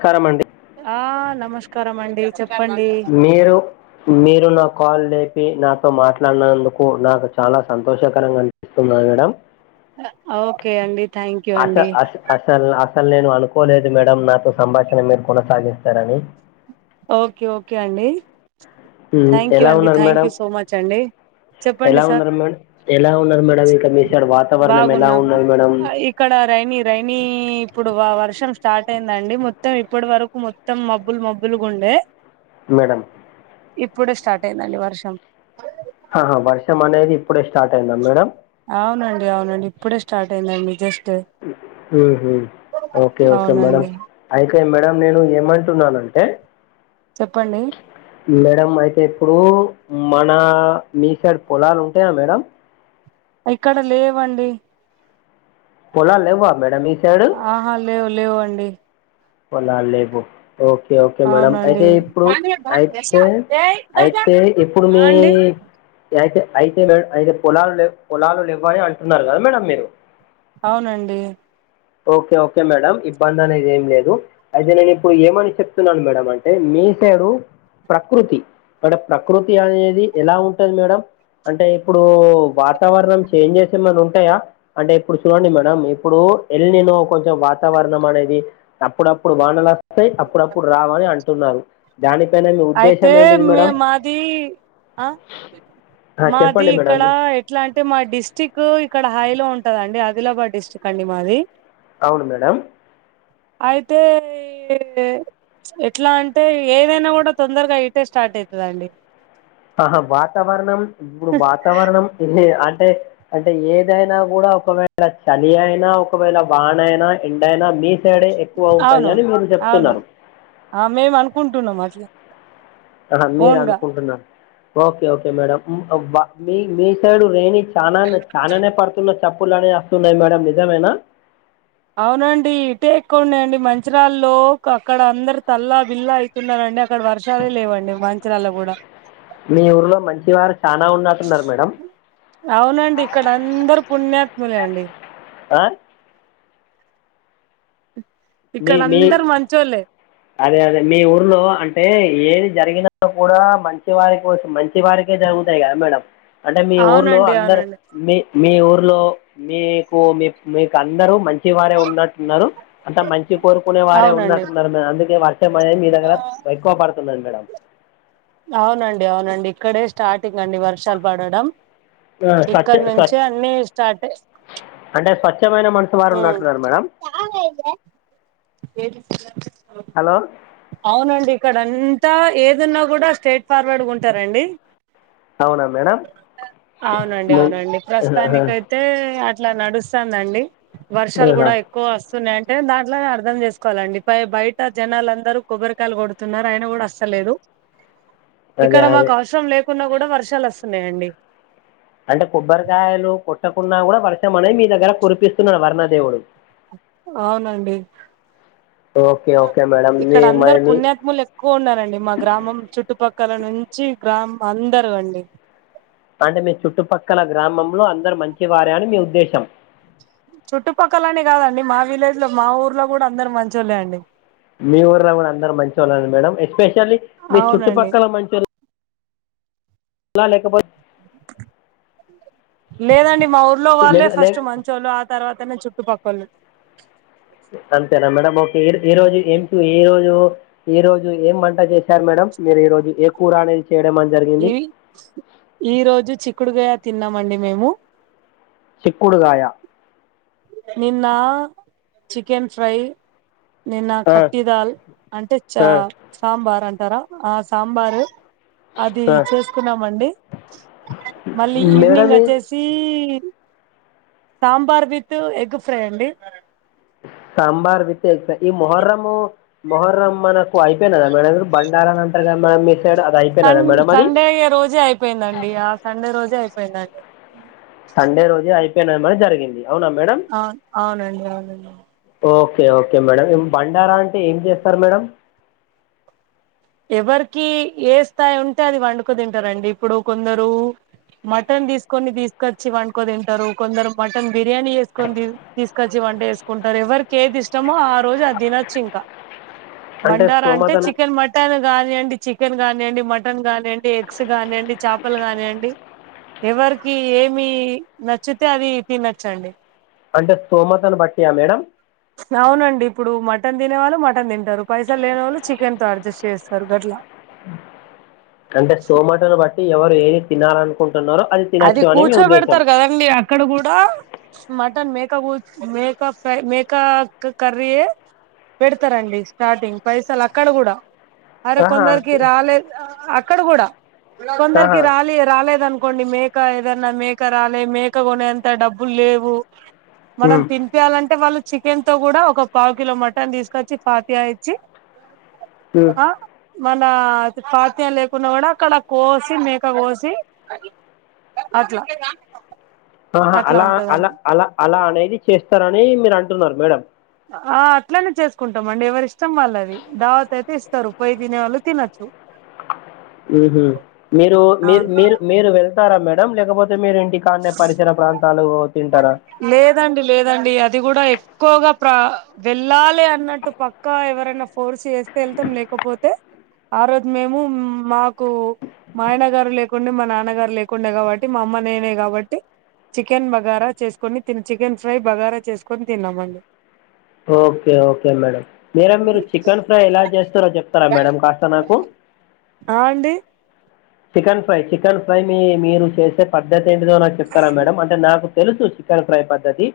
స్కారమండి. ఆ నమస్కారం అండి చెప్పండి. మీరు మీరు నా కాల్ లేపి నాతో మాట్లాడినందుకు నాకు చాలా సంతోషకరంగా అన్ స్తున్న మేడం ఏ ఓకే అండి. థ్యాంక్ యూ అసా అండి అస్ అసలు అసలు నేను అనుకోలేదు మేడం. నాతో సంభాషణ మీరు కొనసాగిస్తారని. ఓకే ఓకే అండి. ఉ థ్యాంక్ యూ ఎలా అండి ఉన్నారు thank madam. You so much అండి చెప్పండి ఎలా సార్ ఉన్నారు మేడ్ ఎలా ఉన్నారు మేడం. మీ సైడు వాతావరణం ఎలా బాగున్నాం ఉన్నది మేడం. ఇక్కడ రైైనీ రైని ఇప్పుడు వర్షం స్టార్ట్ అయిందండి మొత్తం ఇప్పటి వరకు మొంత్ త్తం మబ్బులు మబ్బులు గుండే మేడం ఇప్పుడే స్టార్ట్ అయిందండి వర్షం. ఆహా వర్షం అనేది ఇప్పుడే స్టార్ట్ అయిందా మేడం. అవునండి అవునండి ఇప్పుడే స్టార్ట్ అయిందండి జస్టు. ఉహు ఓకే ఓకే మేడం. అవునండి అయితే మేడం నేను ఏమంటున్నానంటే చెప్పండి మేడం అయితే ఇప్పుడు మన మీ సైడ్ పొలాలు ఉంటాయా మేడం. ఇక్కడ లేవండి. పొలాల్ లేవా మేడం మీ సైడు. ఆహా లేవ్ లేవండి. పొలాల్ లేవు. ఓకే ఓకే మేడం అవునండి అయితే ఇప్పుడు అయితే అయితే ఇప్పుడు మీ హు అయితే అయితే మేడ్ అయితే పొలాలు లేవ్ పొలాలు లెవ్వని అంటున్నారు కదా మేడం మీరు అవునండి. ఓకే ఓకే మేడం ఇబ్బంది అనేది ఏం లేదు. అయితే నేను ఇప్పుడు ఏమని చెప్తున్నాను మేడం అంటే మీ సేడు. ప్రకృతి మేడం ప్రకృతి అనేది ఎలా ఉంటది మేడం. అంటే ఇప్పుడు వాతావరణం చేంజెస్ ఏమనా ఉంటాయా. అంటే ఇప్పుడు చూడండి మేడం. ఇప్పుడు ఏల్ నీన్ కొంచెం వాతావరణం అనేది అప్పుడప్పుడు వానలు వస్తయ్, అప్పుడప్పుడు రావని అంటున్నారు. దానిపైన మీ అయితే ఉద్దేశం ఏంటిది మే మేడం మాది ఆ ఆ, మాది చెప్పండి ఇక్కడ మేడం ఏక్ ఇట్లాటీ మా డిస్టిక్ ఇక్కడ హై లో ఉంటదండి ఆదిలాబాద్ డిస్ట్రిక్ట్ అండి మాది. అవును మేడం. అయితే ఏయ్ ఎట్లా అంటే ఏదైనా కూడా తొందరగా ఇటే స్టార్ట్ అయితదండి. ఆహా వాతావరణం ఇప్పుడు వాతావరణం అంటే అంటే ఏదైనా కూడా ఒకవేళ చలి అయినా ఒకవేళ వాణైనా ఎండైనా మీ సైడే ఎక్కువ ఉంటది అని అవునవును మీరు అవును చెప్తున్నరు ఆ మేము అనుకుంటున్నాం అట్ల మీరు అనుకుంటున్నారు ఓకే ఓకే మేడం మీ మీ సైడు రేణి చానా చానానే పడుతున్న చప్పుళ్ళు అనేయి వస్తున్నాయి మేడం నిజమైనా అవునండి ఇటే ఎక్కుఉన్నాయి అండి మంచిరాల్లో అక్కడ అందరు తల్లా బిల్లా వస్తున్నారండి అక్కడ వర్షాలే లేవండి మంచిరాల కూడా మీ ఊర్లో మంచి వారు చాలా ఉన్నట్టున్నారు మేడం అవునండి ఇక్కడ అందరు పుణ్యాత్ములే అండి ఆ మీ ఇక్కడ మీ అందరు మంచి ఓళ్ళే అదే అదే మీ ఊర్లో అంటే ఏది జరిగినా కూడా మంచి వారి కోసం మంచి మంచి వారికే జరుగుతాయి కదా మేడం అంటే మీ ఊర్లో అవునండి అందరు అవునండి మీ మీ ఊర్లో మీకు మీ మీకు అందరు మంచి వారే ఉన్నట్టున్నారు అంతా మంచి కోరుకునే వారే అవునండి ఉన్నట్టున్నారు కదా అందుకే వర్షమ అనేది మీ దగ్గర ఎక్కువ పడుతుంది మేడం అవునండి అవునండి ఇక్కడే స్టార్టింగ్ అండి వర్షాలు పడడం ఆ, స్వచ్ఛ ఇక్కడ స్వచ్ఛ నుంచే అన్నీ స్టార్ట్ అంటే స్వచ్ఛమైన మనసు వారు ఉన్నట్టున్నారు మేడం చాలా అయితే ఏంటి స హలో అవునండి ఇక్కడ అంతా ఏది ఉన్నా కూడా స్ట్రేట్ ఫార్వర్డ్ ఉంటారండి అవునా మేడం అవునండి మీ- అవునండి ఆహా, ప్రస్తుతానికి అయితే అయితే అట్లా నడుస్తుంది అండి వర్షాలు ఆహా. కూడా ఎ ఎక్కువ వస్తున్నాయి అంటే దాంట్లోనే అర్ధం చేసుకోవాలండి బయట జనాలందరూ కొబ్బరికాయలు కొ న్నారు అయన కూడా వస్తలేదు అదే ఇక్కడ మాకు అదే అవసరం లేకున్నా కూడా వర్షాలు వస్తున్నాయండి అంటే కొబ్బరికాయలు కొట్టకున్నా కూడా వర్షం అనేది మీ దగ్గర కురిపిస్తున్నాడు వర్ణదేవుడు అవునండి ఓకే ఓకే మేడం మీ ఇక్కడ అందరు మరి మీ పుణ్యాత్ములు ఎ ఎక్కువ ఉన్నారండి మా గ్రామం చుట్టుపక్కల నుంచి గ్రామం అందరూ అండి అంటే మీ చుట్టుపక్కల గ్రామంలో అందరు మంచి వారే అని మీ ఉద్దేశం చుట్టుపక్కలనే కాదండి మా విలేజ్ లో మా ఊర్లో కూడా అందరు మంచోల్లే అండి మీ ఊర్లో కూడా అందరు మంచి వాళ్ళ మేడం ఎస్పెషల్లీ మీ అవునండి చుట్టుపక్కల మంచి అలా లేకపో లేదండి మా ఊర్లో వాళ్ళే లే- ఫస్ట్ లే- మంచోళ్ళు ఆ తర్వాతనే చుట్టుపక్కళ్ళు అంతేనా మేడం ఓకే ఈ రోజు ఎం క్యూ ఈ రోజు ఈ రోజు ఏం వంట చేశారు మేడం మీరు ఈ రోజు ఏ కూర అనేది చేయడం అని జరిగింది ఇవి ఈ రోజు చిక్కుడుగాయ తిన్నామండి మేము చిక్కుడుగాయ నిన్న చికెన్ ఫ్రై నిన్న ఆ, కట్టి దాల్ అంటే చ ఆ, సాంబార్ అంటారా ఆ సాంబారు అది ఆ. చేసుకున్నామండి మళ్ళీ మేడం ఈవినింగ్ ఈ- వచ్చేసి సాంబార్ విత్ ఎగ్ ఫ్రై అండి సాంబార్ విత్ ఎగ్ ఫ్రై అండి ఈ మొహర్రము మొహర్ర మన ఓ అయిపోయినదా మేడం బంగారం అంటరుగా మేడం మీ సైడ్ అది అయి సన్ సండే రోజే అయిపోయిందండి ఆ సండే రోజే అయిపోయిందండి సండే రోజే అయిపోయినమని జరిగింది అవునా మేడం అవున్ అవునండి అవునండి ఓకే ఓకే మేడం బండారం అంటే ఏంజేస్తరు మేడం ఎవరికీ ఏ స్థాయి ఉంటే అది వండుకు దింటారండి ఇప్పుడు కొందరూ మటన్ దీసుకొని దీసుకచ్చి వండుకొ దంటరు కొందరు మటన్ బిర్యానీ ఏసుకొని దీ తీసుకొచ్చి వంటే కుంటరు ఎవరికేదిష్టమో ఆ రోజు అద్దినచ్చు ఇంక బండారా అంటే చికెన్ మట టన్ గానియ్యండి చికెన్ గానియ్యండి మటన్ గానియ్యండి ఎగ్స్ గానియ్యండి చాపలు గానియ్యండి ఎవరికి ఏమీ నచ్చుతే అది తినచ్చండి అంటే స్తోమతను బట్టియా మేడం అవునండి ఇప్పుడు మటన్ దినే వాళ్ళు మటన్ దింటరు పైసల్లేనోళ్ళు చికెన్తో అడ్జస్ట్ జేస్తరు గట్ల అంటే స్తోమతను బట్టి ఎవరు ఏం తినాలనుకుంటున్నారో అది అది తినచ్చు అని మీ ఉద్దేశం కూర్చోబెడతరు గదండి అక్కడ గూడా మటన్ మేకగూ మేక ఫ్రై మేకా క కర్రీయే పెడతరండి స్టార్టింగ్ పైసలక్కడ గూడా అరె ఆహా కొందరికి రాలేద్ అక్కడ గూడా కొందరికి ఆహా రాలే రాలేదనుకోండి మే క ఏదన్నా మేక రాలే మేక గొనేంత డబ్బుల్లేవు మనం ఉమ్, తిన్ పియాలంటే వాళ్ళు చికెన్తో గూడా ఒక పావుకిలో మటన్ దీసుకచ్చి పాతియా ఇచ్చి [inaudible] అ మనా ఫత్యల్లేకున్నా గుడా అక్కడ కోసి మేక గోసి అట్ల ఆహా అలా అల అల అలా అనేది చేస్తరనీ మీరంటున్నరు మేడం ఆ అట్లనే జేసుకుంటమండి ఎవరిష్టం వాళ్ళుది దావతయితే ఇస్తరు పొయి దినే వాళ్ళు తినచ్చు ఊహు మీరూ మీరు అవును మీరు మీరు వెళ్తారా మేడం లేకపోతే మీరింటి కాన్నే పరిసర ప్రాంతాలో తింటరా లేదండి లేదండి అది గూడా ఎక్కువగా ప్రా వెళ్ళాలి అన్నట్టు పక్కా ఎవరైనా ఫోర్స్ జేస్తె ఎళ్తం లేకపోతే ఆ రోజు మేము మ్మాకూ మా ఆయన గారు లేకుండె మా నాన్నగారు లేకుండె గాబట్టి మా అమ్మ నేనే గా బట్టి చికెన్ బగారా చేసుకొని తిన్ చికెన్ ఫ్రై బగారా చేసుకొని దిన్నామండి ఓకే ఓకే మేడం మేడం మీరు చికన్ ఫ్రై ఎలా జేస్తరో చెప్తరా మేడం కాస్త నాకు ఆ అండి చికన్ ఫ్రై చికన్ ఫ్రై మీ మీరు చేసే పద్ధతి ఏంటిదో నాక్ చెప్తరా మేడం అంటే నాకు తెలుసు చికన్ ఫ్రై పద్ధతి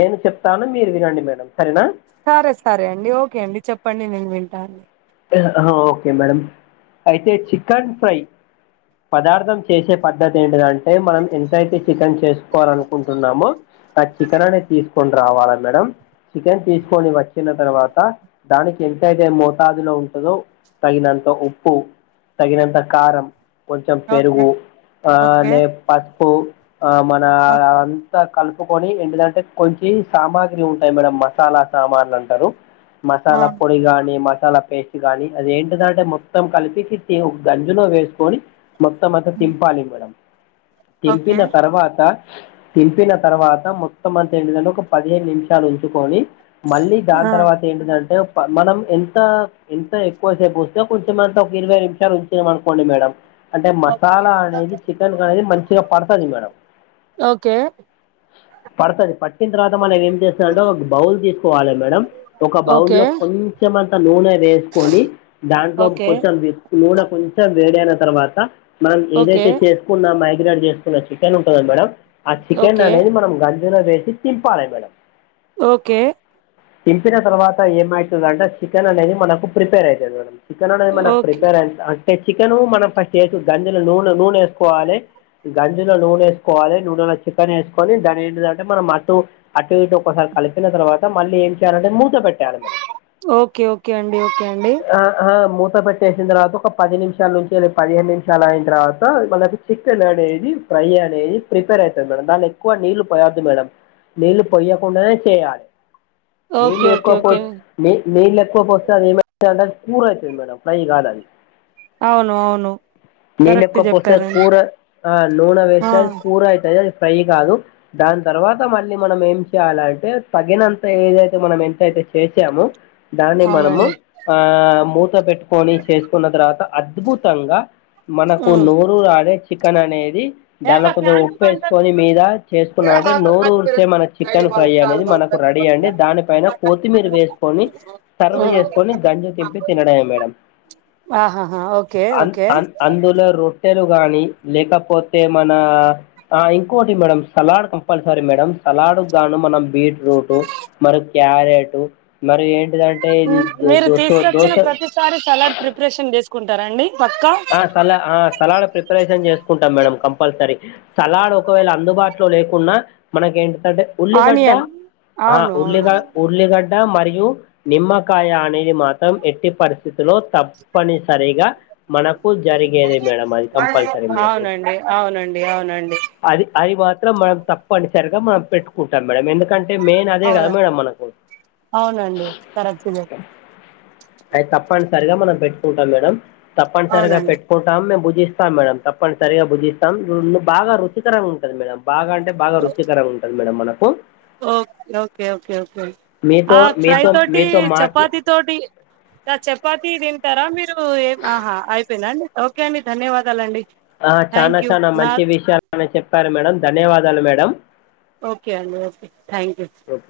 నేను చెప్తాను మీరు వినండి మేడం సరేనా సరే సరే అండి ఓకే అండి చెప్పండి నేను వింటాను ఎ అహా ఓకే మేడం అయితే చికన్ ఫ్రై పదార్థం చేసే పద్ధతి ఏంటిదంటే మనం ఎంతైతే చికన్ చేసుకోవాలనుకుంటున్నామో ఆ చికెననేద్ తీసుకొని రావాల మేడం చికెన్ తీసుకొని వచ్చిన తర్వాత దానికెంతయితే మో తాదులో ఉంటదో తగినంత ఉప్పు తగినంత కారం కొంచం ఓకే పెరుగు ఓకే అలానే పస్పు ఆ మనా ఓకే అన్ తా కలుపుకొని ఎంటిదంటే కొంచీ సామాగ్రి ఉంటయి మేడం మసాలా సామాన్లంటరు ఆ మసాలా పొడిగానీ మ మసాలా పేస్ట్ గాని అది ఏంటిద అంటే మొత్తం కలిపి ఒక గంజిలో వేసుకొని మొత్తం మత్త తింపాలి మేడం ఓకే తెంపిన తర్వాత తింపిన తర్వాత మొత్తం అంత ఏంటిదంటే ఒక పదిహేను నిమిషాలు ఉంచుకొని మళ్ళీ దాని ఆ తర్వాత ఏంటందంటే మనం ఎంత ఎంత ఎక్కువసేపు కొంచమంతా ఒక ఇరవై నిమిషాలు ఉంచినామ అనుకోండి మేడం అంటే మసాలా అనేది చికెన్ కి అనేది మంచిగా పడుతుంది మేడం ఓకే పడతది పట్టిన తర్వాత మనం ఏం చేస్తాం అంటే ఒక బౌల్ తీసుకోవాలి మేడం ఒక బౌల్ ఓకే లో కొంచెం అం నూనె వేసుకొని దాంట్లో ఓకే కొంచెం నూనె కొంచెం వేడి అయిన తర్వాత మనం ఓకే ఏదైతే చేసుకున్న మైగ్రేట్ చేసుకున్న చికెన్ ఉంటుంద మేడం ఆ చికెన్ ఓకే అనేది మనం గంజలో వేసి తింపాలి మేడం ఓకే దింపిన తర్వాత ఏమవుతుందంటే చికెన్ అనేది మనకు ప్రిపేర్ అవుతుంది మేడం చికెన్ అనేది మనకు ఓకే ప్రిపేర్ అయింది అంటే చికెన్ మనం ఫస్ట్ గంజలో నూనె నూనె వేసుకోవాలి గంజలో నూనె వేసుకోవాలి నూనెలో చికెన్ వేసుకోవాలి దాని ఏంటిదంటే మనం అటు అటు ఇటు ఒకసారి కలిపిన తర్వాత మళ్ళీ ఏం చేయాలంటే మూత పెట్టాలి మేడం ఓకే ఓకే అండి ఓకే అండి ఆ మూత పెట్టేసిన తర్వాత ఒక పది నిమిషాల నుంచి అ పదిహేను నిమిషాలు అయిన తర్వాత వాళ్ళకి చికెన్ అనేది ఫ్రై అనేది ప్రిపేర్ అయితది మేడం దానిలో ఎక్కువ నీళ్లు పోయవద్దు మేడం నీళ్లు పొయ్యకుండానే చేయాలి ఓకే నీళ్లు ఓకే ఎక్కువ పో ఓకే నీ నీళ్ళు ఎక్కువ పోస్తే అది ఏమయితదంటే అది కూర అయితది మేడం ఫ్రై కాదది అవును అవును నీళ్ళు కరెక్ట్ ఎక్కువ పోస్తే అది చెప్పారండి కూర ఆ నూనె ఆ వేస్తే కూర అయితది అది ఫ్రై కాదు దాని తర్వాత మళ్ళీ మనం ఏం చేయాలంటే తగినంత ఏదైతే మనం ఎంతయితే చేసామో దాన్ని మనము అవునండి ఆ మూత పెట్టుకొని చేసుకున్న తర్వాత అద్భుతంగా మనకు నోరు రాడే చికెన్ అనేది దానిలో కొంచెం ఉప్పేసుకొని మీద చేసుకున్నాం అంటే నోరు ఊరిసే మన చికెన్ ఫ్రై అనేది మనకు ఇప్పుడు రెడీ అండి దానిపైన కొత్తిమీర వేసుకోండి నిసర్వ్ చేసుకొని గంజు తింపి తినడమే మేడం ఆహాహా ఓకే అం ఓకే అం అందులో రొట్టెలు కానీ లేకపోతే మన ఆ ఇంకోటి madam salad compulsory madam salad గాను మనం బీట్రూట్ మరి క్యారెట్ మరి ఏంటిదంటే టే ఇది దో సో దో సో ఒకసారి సలాడ్ ప్రిపరేషన్ చేసుకుంటారా అండి పక్కా సల ఆ సలాడ్ ప్రిపరేషన్ చేసుకుంటాం మేడం కంపల్సరీ సలాడ్ ఒకవేళ అందుబాటులో లేకుండా మనకి ఏంటంటే ఉల్లీగడ్డా ఆనియన్ ఆ అవును అవును ఉల్లిగా ఉల్లిగడ్డ మరియు నిమ్మకాయ అనేది మాత్రం ఎట్టి పరిస్థితులో తప్పనిసరిగా మనకు జరిగేది మేడం అది కంపల్సరీ మనకు అవునండి అవునండి అవునండి అది అది మాత్రం మనం తప్పనిసరిగా మనం పెట్టుకుంటాం మేడం ఎందుకు కంటే మెయిన్ అదే గా అవును మేడం మనకు అవునండి కరెక్ట్గా అయితే తప్పనిసరిగా మనం పెట్టుకుంటాం మేడం తప్పనిసరిగా అవునండి పెట్ కుంటాం మేము భుజిస్తాం మేడం తప్పని సరిగా భుజిస్తం బాగా రుచికరంగా ఉంటంది మేడం బాగా అంటే బాగా రుచికరం ఉంటంది మేడం మనకు ఓకే ఓకే ఓకే ఓకే ఆ మీతో ఫ్రై మీతో తోటి మీతో మాట్లా చపాతి తోటి చపాతి తింటారా మీరు ఏ ఆహా అయిపోయిందా అండి ఓకే అండి ధన్యవాదాలండి ఆ చనా థ్యాంక్ యూ చనా నా మంచి విషయాలని చెప్పారు మేడం ధన్యవాదాలు మేడం ఓకే అండి ఓకే థ్యాంక్ యూ ఓకే